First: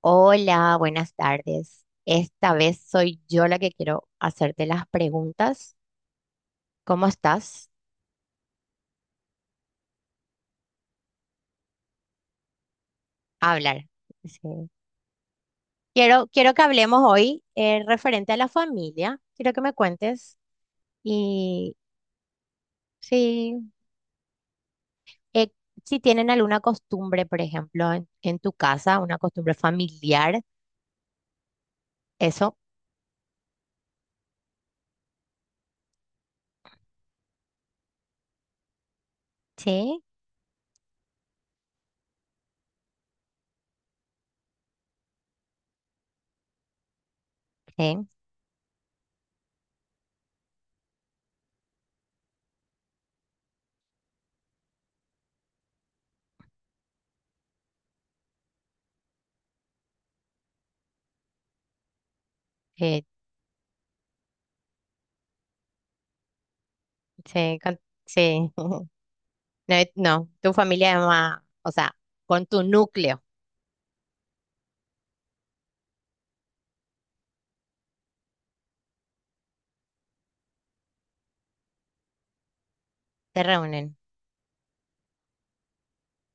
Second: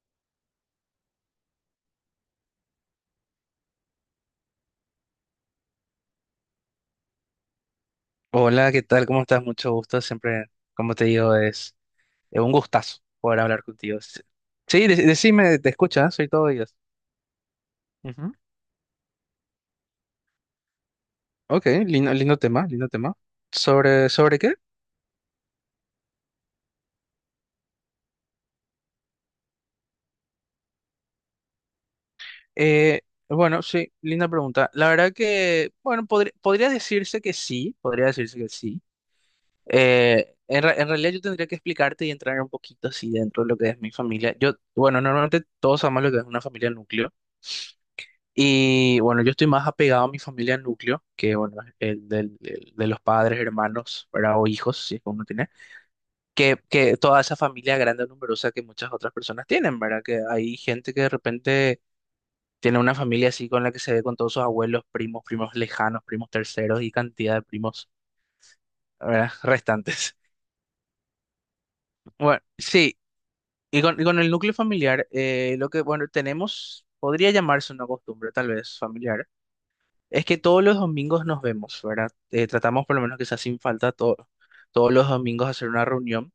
Hola, buenas tardes. Esta vez soy yo la que quiero hacerte las preguntas. ¿Cómo estás? Hola, ¿qué tal? ¿Cómo estás? Mucho gusto. Siempre, como te digo, es un gustazo poder A hablar hablar. contigo. Sí, Sí. sí, decime, te escuchas, soy Quiero, todo quiero que oídos. hablemos hoy referente Ujú. a la familia. Quiero que me cuentes Ok, y lindo, lindo tema, lindo tema. sí, ¿Sobre qué? eh, si tienen alguna costumbre, por ejemplo, en tu casa, una costumbre familiar, eso. Eh, bueno, sí, linda pregunta. La verdad que, bueno, podría decirse que sí, podría decirse que sí. Sí, En realidad yo tendría que explicarte y entrar un poquito así dentro de lo que es mi familia. Yo, bueno, normalmente todos amamos lo que es una familia nucleo. sí, Y bueno, yo estoy más apegado a mi familia núcleo, que bueno, el de los padres, hermanos, ¿verdad? O hijos, si es que uno tiene, que toda esa familia grande, numerosa que muchas otras personas tienen, ¿verdad? Que hay gente que de repente tiene una sí, familia así con la que se ve con todos sus abuelos, primos, primos lejanos, primos terceros y cantidad de sí. Primos, Sí. ¿verdad? No, Restantes. no, tu familia es más, o sea, Bueno, con tu sí, núcleo y con el núcleo familiar, lo que, bueno, tenemos, podría llamarse una costumbre, tal vez, familiar. Es que todos los domingos nos vemos, ¿verdad? Tratamos por lo menos que sea te sin falta reúnen. Todos los domingos hacer una reunión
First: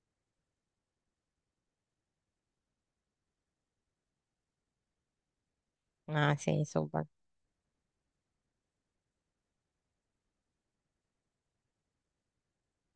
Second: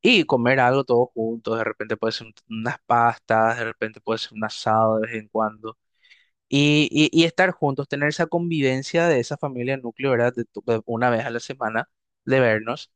y comer algo todos juntos. De repente puede ser unas pastas, de repente puede ser un asado de vez en cuando. Ah, sí, Y, súper. y- y estar juntos, tener esa convivencia de esa familia núcleo, ¿verdad? De una vez a la semana, de vernos,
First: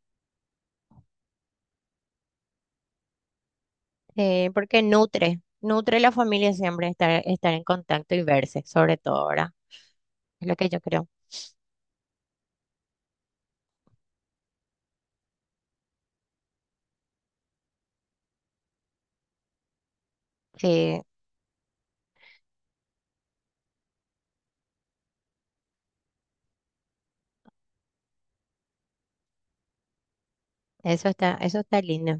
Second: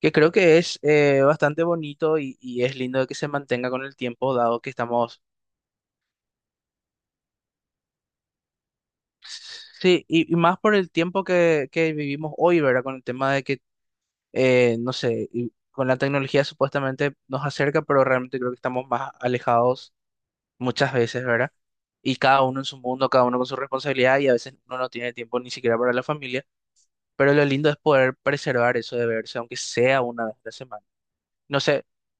que creo que es bastante bonito y es lindo de que se mantenga con el tiempo, Sí, dado que porque estamos... nutre, nutre a la familia siempre estar, estar en contacto y verse, sobre todo ahora. Sí, y Es lo más que por yo el creo. tiempo que vivimos hoy, ¿verdad? Con el tema de que no sé, y con la tecnología supuestamente nos acerca, pero realmente creo que estamos más alejados muchas Sí, veces, ¿verdad? Y cada uno en su mundo, cada uno con su responsabilidad y a veces uno no tiene tiempo ni siquiera para la familia, pero lo lindo es poder preservar eso de verse, aunque sea una vez a la semana. Eso No está sé, lindo.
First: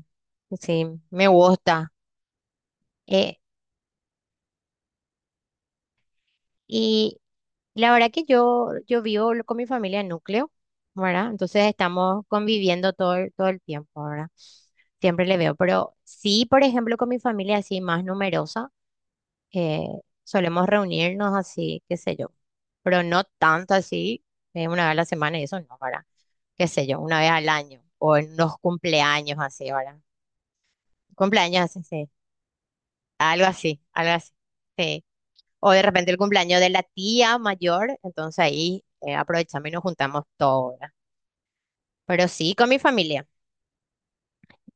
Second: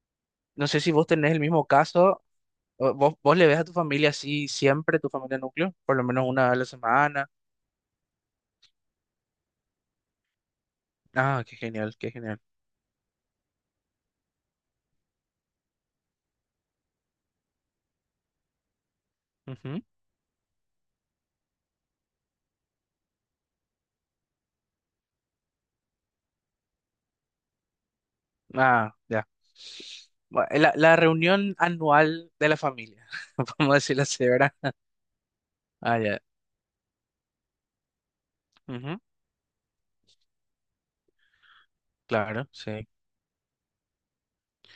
no sé Sí, si vos me tenés el mismo gusta. caso, o vos Eh, le ves a tu familia así siempre, tu familia núcleo, por lo menos una vez a la y semana. la verdad que yo vivo con mi familia en núcleo, ¿verdad? Ah, qué Entonces genial, qué estamos genial. conviviendo todo el tiempo, ¿verdad? Siempre le veo. Pero sí, por ejemplo, con mi familia así más numerosa. eh, Solemos reunirnos así, qué sé yo, pero no tanto así, una vez a la semana y eso no, ¿verdad? Qué sé yo, una vez al año o en los Ah, ya. cumpleaños así, ¿verdad? Bueno, la reunión Cumpleaños así, sí, anual de la familia, vamos a decirlo algo así, así, ¿verdad? sí. O de Ah, repente el ya. cumpleaños de la tía mayor, entonces ahí Ujú, aprovechamos y nos juntamos todos, ¿verdad? Pero claro, sí, con mi sí. familia.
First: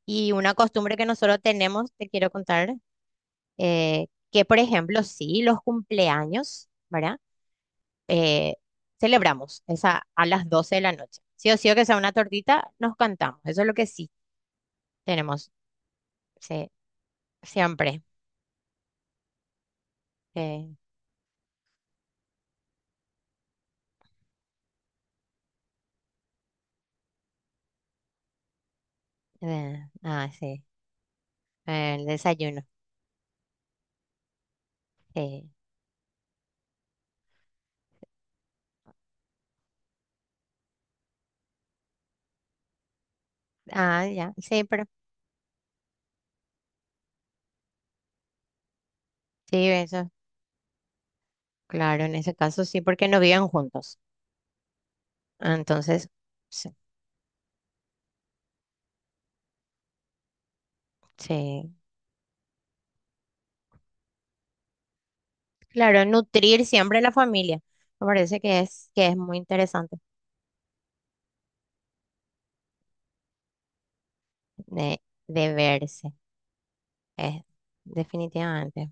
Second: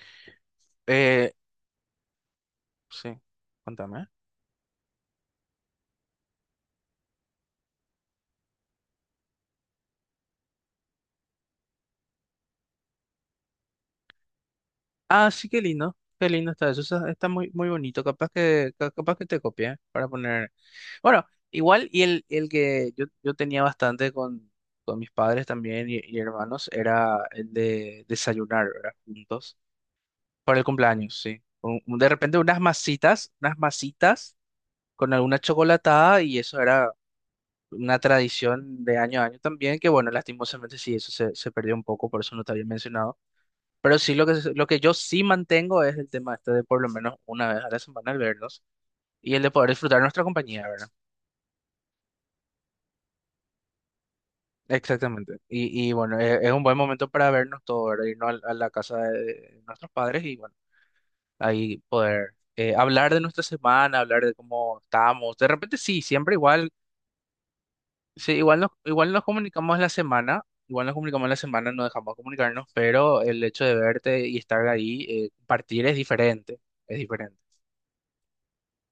Y una costumbre que Eh, nosotros tenemos, te quiero contar, sí, contame. que por ejemplo, sí, los cumpleaños, ¿verdad? eh, Celebramos esa a las 12 de la noche. Sí o sí o que sea una tortita, nos cantamos. Eso es lo que sí Ah, sí, tenemos, qué lindo. Qué lindo está sí, eso. Está muy, muy siempre. bonito. Capaz que, capaz que te copie, ¿eh? Para poner. eh, Bueno, igual, y el que yo tenía bastante con mis padres también y hermanos era el de desayunar, ¿verdad? Juntos. Para sí, el cumpleaños, sí. Un- un- el De repente unas desayuno. masitas, unas masitas. Con alguna Sí. chocolatada y eso era una tradición de año a año también, que bueno, lastimosamente sí, eso se perdió un poco, por eso no te había mencionado. Pero Ah, sí, lo ya, que, sí, lo que pero yo sí mantengo es el tema este de por lo menos una vez a la semana al vernos y el de sí, poder disfrutar eso, nuestra compañía, ¿verdad? claro, en ese caso sí, porque no viven juntos. Exactamente. Y Entonces, bueno, es, un sí, buen momento para vernos todos, ¿verdad? Irnos a, la casa de nuestros padres y bueno, sí. ahí poder hablar de nuestra semana, hablar de cómo estamos. De repente sí, Claro, siempre nutrir igual. siempre la familia. Me Sí, parece que igual es nos muy comunicamos la interesante semana, no dejamos de comunicarnos, pero el hecho de verte y estar de, ahí, de partir es verse, diferente, es diferente. eh, definitivamente.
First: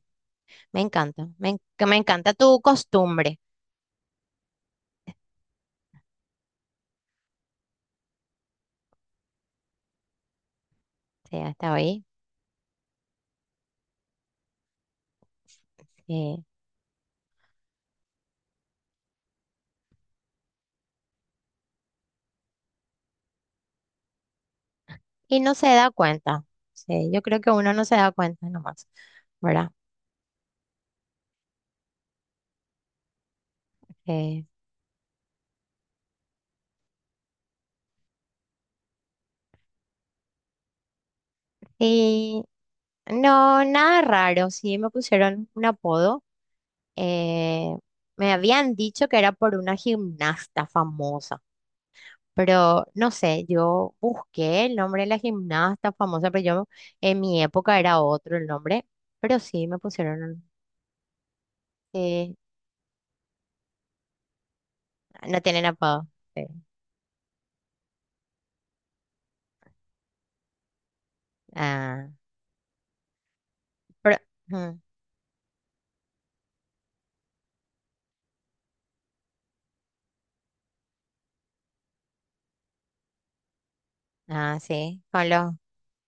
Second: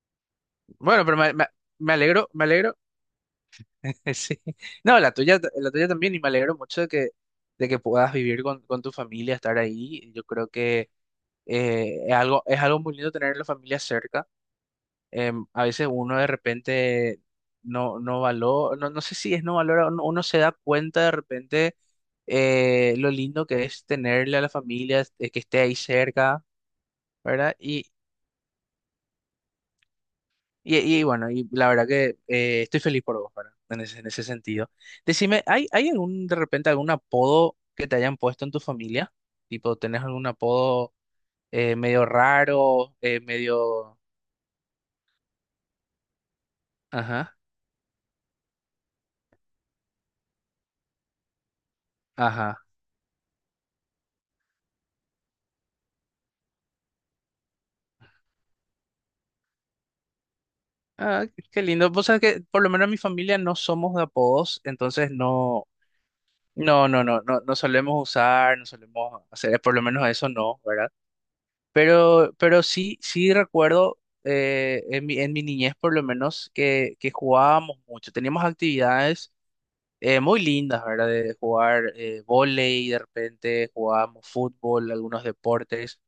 Me Bueno, pero encanta, me, en- que me encanta me tu alegro, costumbre. sí. No, la tuya también, y me alegro mucho de que puedas vivir con tu familia, estar ahí. Yo creo que Sí, hasta hoy. es algo muy lindo tener la familia cerca. A veces uno de Sí. repente no, no valora, no, no sé si es no valora, uno se da cuenta de repente lo lindo que es tenerle a la familia, que Y no esté se ahí da cerca, cuenta. Sí, yo creo que ¿verdad? uno no Y, se da cuenta nomás, ¿verdad? y, y bueno, y la verdad que estoy feliz por vos, ¿verdad? En ese Eh, sentido. Decime, ¿hay algún, de repente, algún apodo que te hayan puesto en tu familia? Tipo, ¿tenés algún apodo medio y raro, no, medio...? nada raro. Sí, me pusieron un apodo. Ajá, eh, Me habían dicho que era por una gimnasta famosa, ajá. pero no sé, yo busqué el nombre de la gimnasta famosa, pero yo en mi época era otro el nombre, pero sí me pusieron, Ah, qué lindo. Vos sabés eh, que por lo menos en mi familia no somos de apodos, entonces no tienen no, apodo. Sí. no, no, no, no, no solemos usar, no solemos hacer, por lo menos a eso no, ¿verdad? Ah, Pero sí, sí recuerdo pero- ujú. En mi niñez por lo menos que jugábamos mucho. Teníamos actividades muy lindas, ¿verdad? De jugar vóley, de repente jugábamos Ah, fútbol, sí, algunos deportes,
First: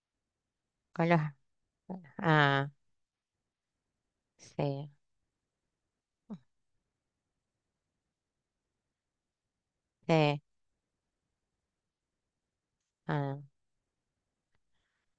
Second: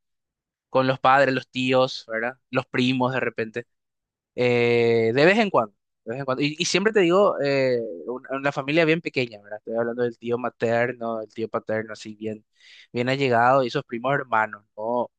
con los con los, padres, los tíos, ¿verdad? Los ah, primos de repente. sí, De vez en cuando, de vez en cuando. Y siempre te digo, una, familia bien pequeña, ¿verdad? Estoy hablando del tío sí, materno, el tío paterno, así bien, bien ah, allegado, y esos primos hermanos, no,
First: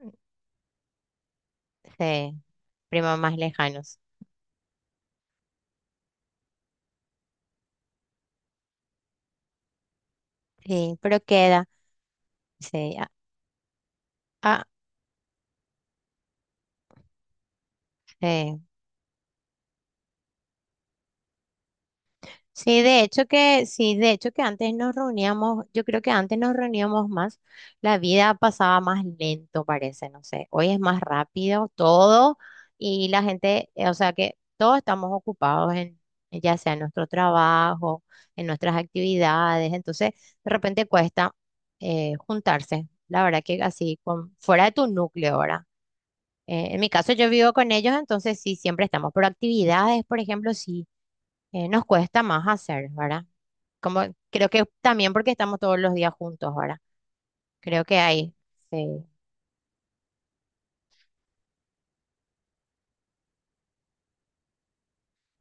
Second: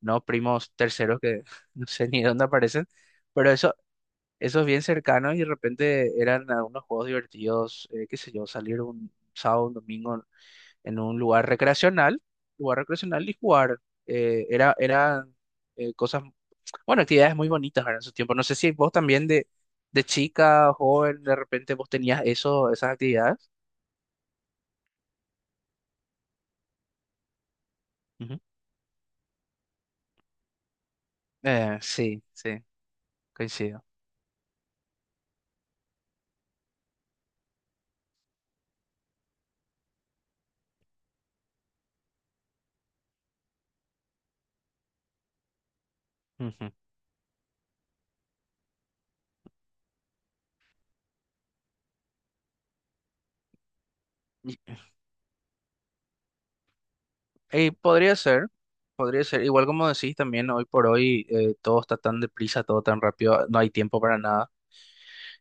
no primos terceros que no sé ni de sí, dónde aparecen, primos más pero lejanos. esos bien cercanos y de repente eran algunos juegos divertidos, qué sé yo, salir un sábado, un domingo Sí, en un pero queda, lugar sí, ah, recreacional y jugar. Eh, ah, era, eran cosas bueno, actividades muy bonitas, ¿verdad? En su tiempo. No sé sí. si vos también de chica, joven, de repente vos tenías eso, Sí, esas de hecho actividades. que, sí, de hecho que antes nos reuníamos, yo creo que antes nos reuníamos más, la vida Ujú. pasaba más lento, parece, no sé. Hoy es más rápido Sí, todo sí, y la gente, coincido. O sea que todos estamos ocupados en, ya sea en nuestro trabajo, en nuestras actividades, entonces de repente cuesta juntarse, la verdad que así, con, fuera de tu núcleo ahora. Ujú. En mi caso yo vivo con ellos, entonces sí, siempre estamos, pero actividades, por ejemplo, sí, nos cuesta más hacer, ¿verdad? Como, creo Y, que también porque estamos todos los días juntos ahora. y Creo que podría hay ser, sí podría ser. Igual como decís también, hoy por hoy todo está tan deprisa, todo tan rápido, no hay tiempo para nada.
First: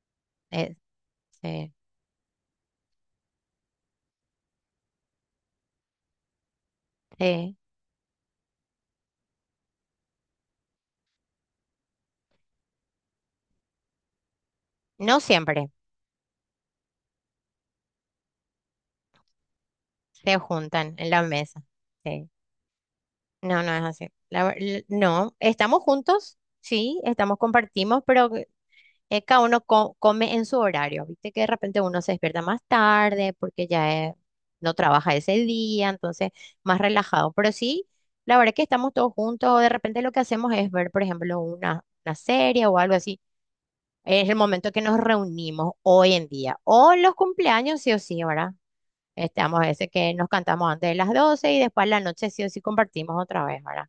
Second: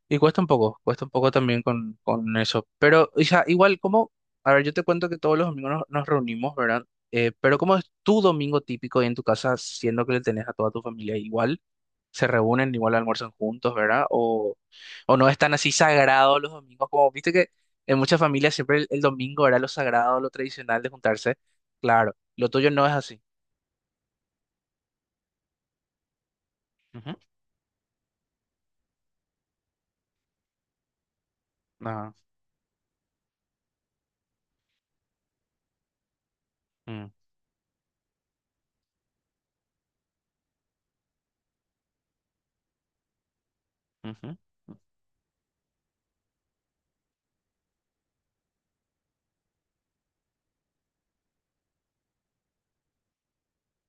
Y eh, cuesta un poco también sí con eso. Pero o sea, igual como, a ver, yo te cuento que todos los domingos nos reunimos, ¿verdad? Se- Pero ¿cómo es tu domingo típico ahí en tu casa, siendo que le tenés a toda tu familia igual? Se reúnen, igual almuerzan juntos, ¿verdad? O no no están siempre así sagrados los domingos, como viste que en muchas familias siempre el domingo era lo sagrado, lo se tradicional de juntan en la juntarse. mesa. Claro, Sí. lo tuyo no es así. No, no es así. No, estamos juntos, sí, Ujú, estamos, compartimos, pero cada uno come en su horario. Viste que de repente uno se ajá, despierta más tarde porque ya no trabaja ese día, entonces más mm, relajado. Pero sí, la verdad que estamos todos juntos. De repente lo que hacemos es ver, por ejemplo, una serie o algo así. Es el ujú. momento que nos reunimos hoy en día. O los cumpleaños, sí o sí, ¿verdad? Estamos ese que nos cantamos antes de las 12 y después en la noche sí o sí compartimos otra vez, ¿verdad?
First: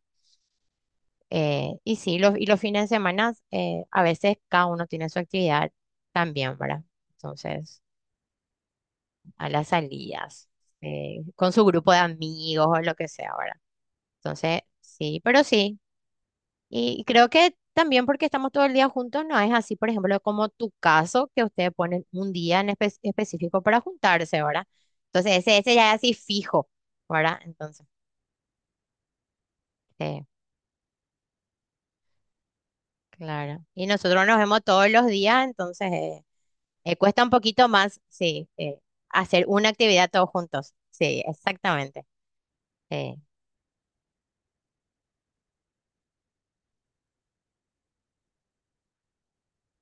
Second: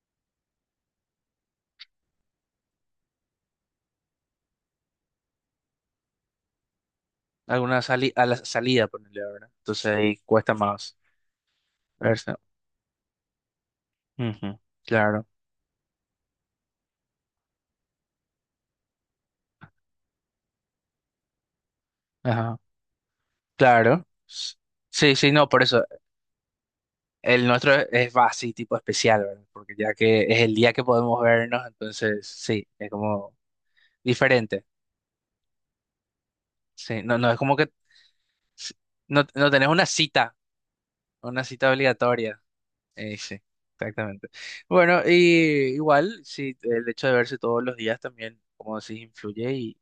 Y sí, y los fines de semana, a veces cada uno tiene su actividad también, ¿verdad? Alguna Entonces, sali a la salida, ponerle, a ¿verdad? las Entonces ahí salidas, cuesta más con su grupo de verse. amigos o lo que sea, ¿verdad? Ujú, Entonces, sí, claro, pero sí, y creo que también porque estamos todo el día juntos, no es así, por ejemplo, como tu caso, que ustedes ponen un ajá, día en específico para claro. juntarse, ¿verdad? Sí, sí, Entonces, no, ese, por ese eso. ya es así fijo, ¿verdad? El nuestro Entonces, es va así, tipo especial, ¿verdad? Porque ya que eh, es el día que podemos vernos, entonces sí, es como claro. Y nosotros nos vemos diferente. todos los días, entonces Sí, no, cuesta un no, es como poquito que más, sí, s- no, hacer no tenés una actividad todos juntos. Sí, una cita exactamente. obligatoria. Eh, Sí, exactamente. Bueno, y igual, sí, el hecho de verse todos los días también, como decís, influye y,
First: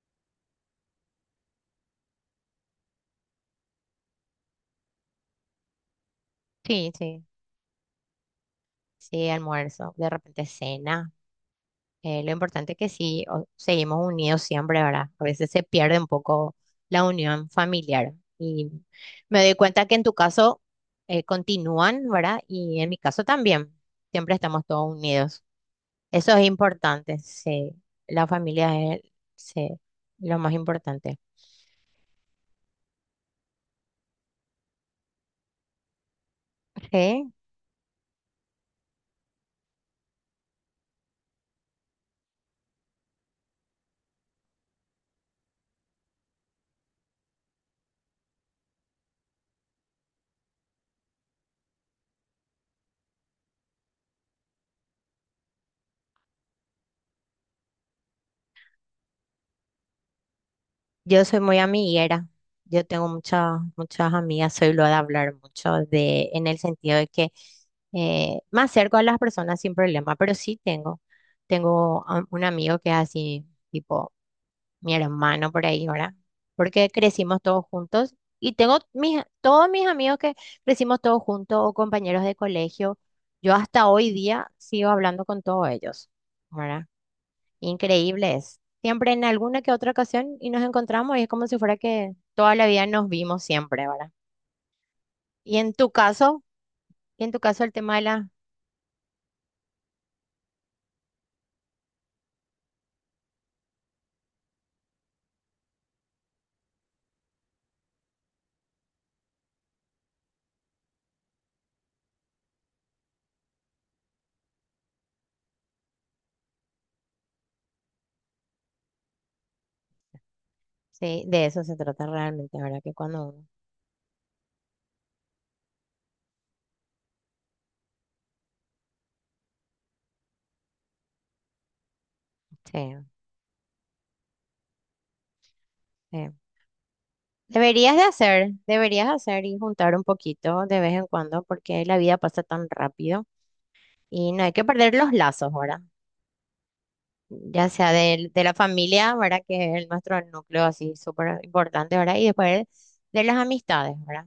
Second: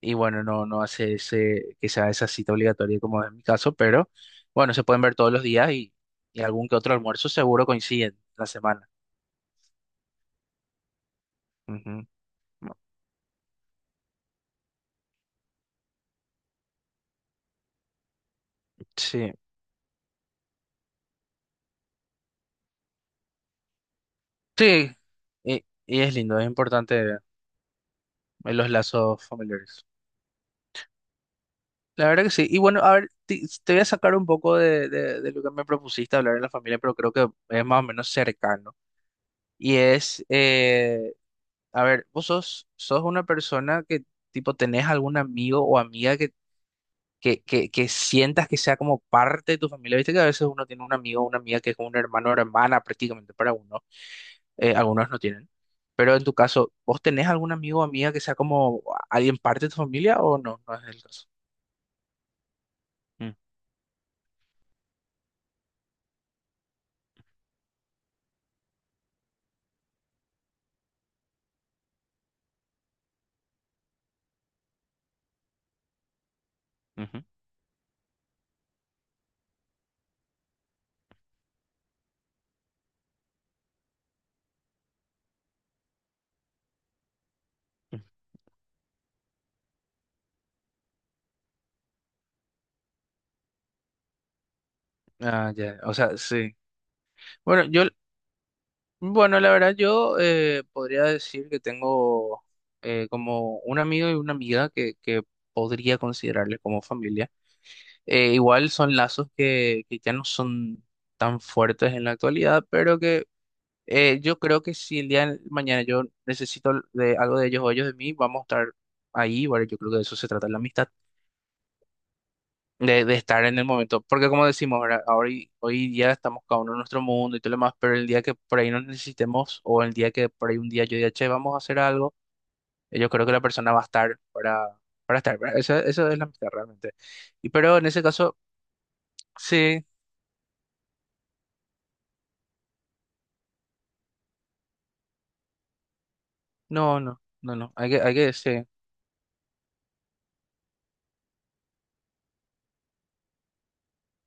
y bueno, no, no hace ese, que sea esa cita obligatoria como es mi caso, pero bueno, se pueden ver todos los días y algún que sí, otro sí, almuerzo seguro coinciden la semana. sí, almuerzo, de repente cena. Ujú. Lo importante es que seguimos unidos siempre, ¿verdad? A veces se pierde un poco la unión familiar. Y Sí, me doy cuenta que en tu caso continúan, ¿verdad? Y en mi caso también. Siempre estamos sí, todos unidos. y es Eso lindo, es es importante importante. Sí. La los familia es lazos sí, familiares. lo más importante. La verdad que sí. Y bueno, a ver, te voy a sacar un poco de lo que me propusiste hablar en la familia, pero creo que es más o menos cercano. Y a ver, vos sos una persona que, tipo, tenés algún amigo o amiga que sientas que sea como parte de tu familia. Viste que a veces uno tiene un amigo o una amiga que es como un hermano o hermana prácticamente para uno. Algunos no tienen. Pero en tu caso, ¿vos tenés algún amigo o amiga que sea como alguien parte de tu familia o no? No es el Yo caso. soy muy amiguera. Yo tengo Mm, muchas, muchas amigas, soy lo de hablar mucho de, en el sentido de que me acerco a las personas sin problema, pero sí tengo, tengo un amigo que es así, tipo mi hermano por ahí, ¿verdad? Porque ujú. crecimos todos juntos y tengo mis, todos mis amigos que crecimos todos juntos o compañeros de colegio. Yo hasta hoy día sigo hablando con todos ellos, ¿verdad? Increíbles. Siempre en alguna que otra ocasión y nos encontramos y es como si fuera que toda la vida nos vimos siempre, ¿verdad? Ah, Y en ya, tu o sea, caso, sí. y en tu caso Bueno, el tema de la... bueno, la verdad yo podría decir que tengo como un amigo y una amiga que podría considerarle como familia. Igual son lazos que ya no son tan fuertes en la actualidad, pero que yo creo que si el día de mañana yo necesito de algo de ellos o ellos de mí, vamos a estar ahí. Bueno, yo creo que de eso se trata la amistad. Sí, de eso se trata realmente, ¿verdad? Que De cuando estar uno... en el momento. Porque como decimos, ¿verdad? Ahora, hoy día estamos cada uno en nuestro mundo y todo lo demás, pero el día que por ahí nos necesitemos o el día que por ahí un día yo diga, che, vamos a hacer algo, Sí, yo creo que la persona va a estar para estar. ¿Verdad? Eso es la sí. amistad realmente. Y pero en Deberías de ese caso, hacer, deberías hacer y sí, juntar un poquito de vez en cuando porque la vida pasa tan rápido y no hay que perder los lazos, ¿verdad? no, no, no, Ya no, hay sea que, hay que, de la sí, familia, ¿verdad? Que es nuestro núcleo así súper importante, ¿verdad? Y después de las amistades, ¿verdad?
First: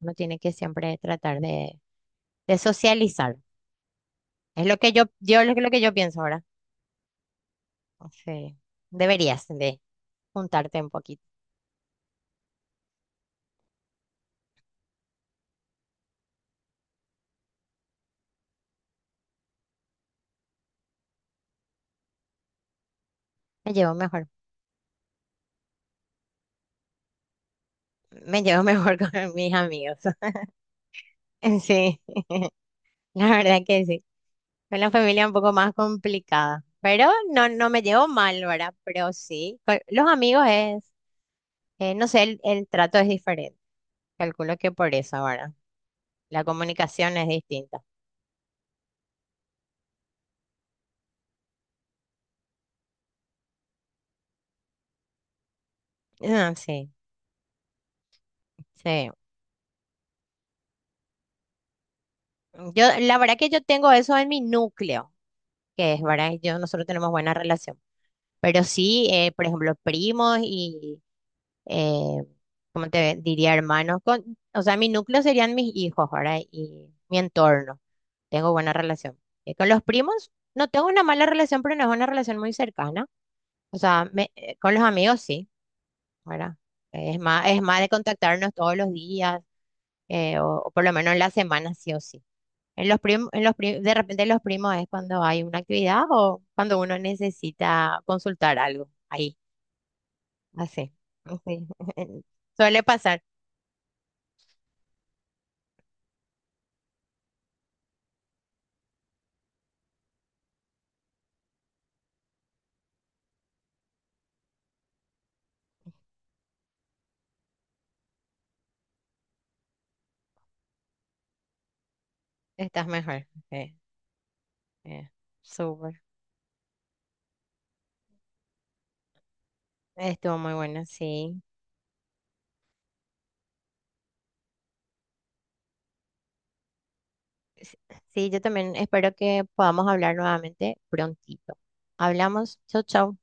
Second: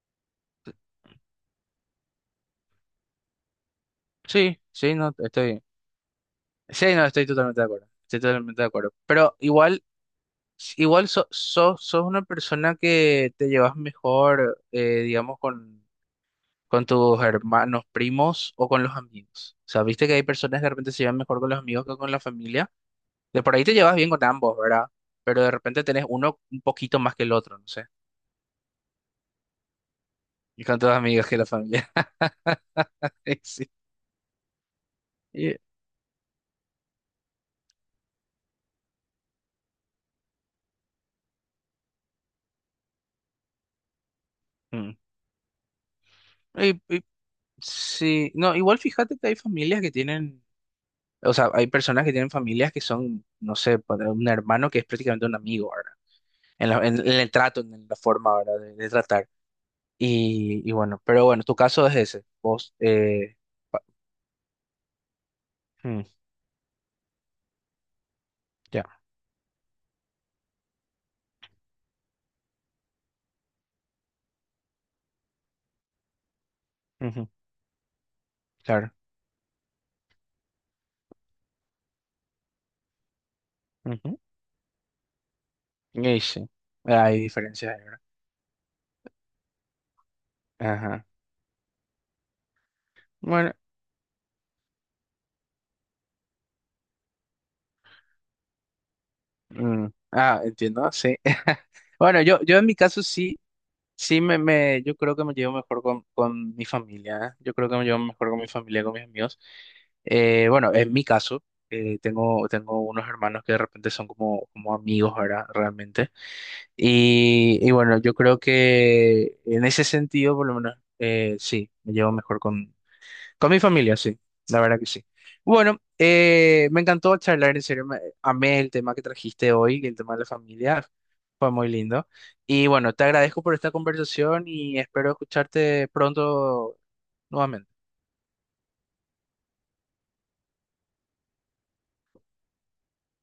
Uno tiene que siempre tratar de socializar. sí, Es lo que yo, lo que yo pienso ahora. sí, no, estoy totalmente de acuerdo, O estoy sea, totalmente de acuerdo. Pero deberías de igual... juntarte un Igual poquito. sos una persona que te llevas mejor, digamos, con tus hermanos, primos o con los amigos. O sea, viste que hay personas que de repente se llevan mejor con los amigos que con la familia. De por ahí Me te llevo llevas bien con mejor, ambos, ¿verdad? Pero de repente tenés uno un poquito más que el otro, no sé. me llevo mejor con mis amigos. Y con tus amigos que la familia. Sí, la Y verdad sí. que sí. Con la familia es un poco Y- más complicada. Pero no, no me llevo mal, ¿verdad? Pero sí, con los amigos es, no sé, el trato es diferente. Calculo que por mm. eso ahora. La Y- y- comunicación es distinta. sí. No, igual fíjate que hay familias que tienen, o sea, hay personas que tienen familias que son, no sé, para un hermano que es prácticamente un amigo, ¿verdad? Ah, En, la- sí, en- en el trato, en la forma, ¿verdad? De sí. tratar. Y bueno, pero bueno, tu caso es ese. Vos, Yo, la verdad que yo tengo eso en mi núcleo, que es, mm, ¿verdad? Yo, nosotros tenemos buena relación. Pero ya, sí, por ejemplo, primos y, eh, ¿cómo te diría, hermanos? Con, o sea, mi núcleo serían mis hijos, ¿verdad? Y mi ujú, entorno. Tengo buena claro. relación. Con los primos, no tengo una mala relación, pero no es una relación muy cercana. O sea, Ujú. Con los amigos sí, Y sí, ¿verdad? Hay Es diferencias más ahí, de ¿verdad? contactarnos todos los días o por lo Ajá. menos en la semana sí o sí. En los prim- en Bueno, los pri- De repente los primos es cuando hay una actividad o cuando uno necesita consultar algo. Ahí, mm, ah, entiendo, así. sí. Así. Bueno, yo en mi Suele caso pasar. sí, sí yo creo que me llevo mejor con mi familia. ¿Eh? Yo creo que me llevo mejor con mi familia, con mis amigos. Bueno, en mi caso, tengo unos hermanos que de repente son como, como amigos, ¿verdad? Realmente. Y bueno, yo creo que en ese sentido, por lo menos, sí, me llevo mejor con, Estás mejor. con mi Sí, familia, sí, la verdad que sí. eh, Bueno, súper. Me encantó charlar, en serio, amé el tema que trajiste hoy, el tema de la Estuvo muy bueno, familia, sí. fue muy lindo. Y bueno, te agradezco por esta conversación y espero escucharte pronto S- nuevamente. Sí, yo también espero que podamos hablar nuevamente prontito. Hablamos. Chau, chau.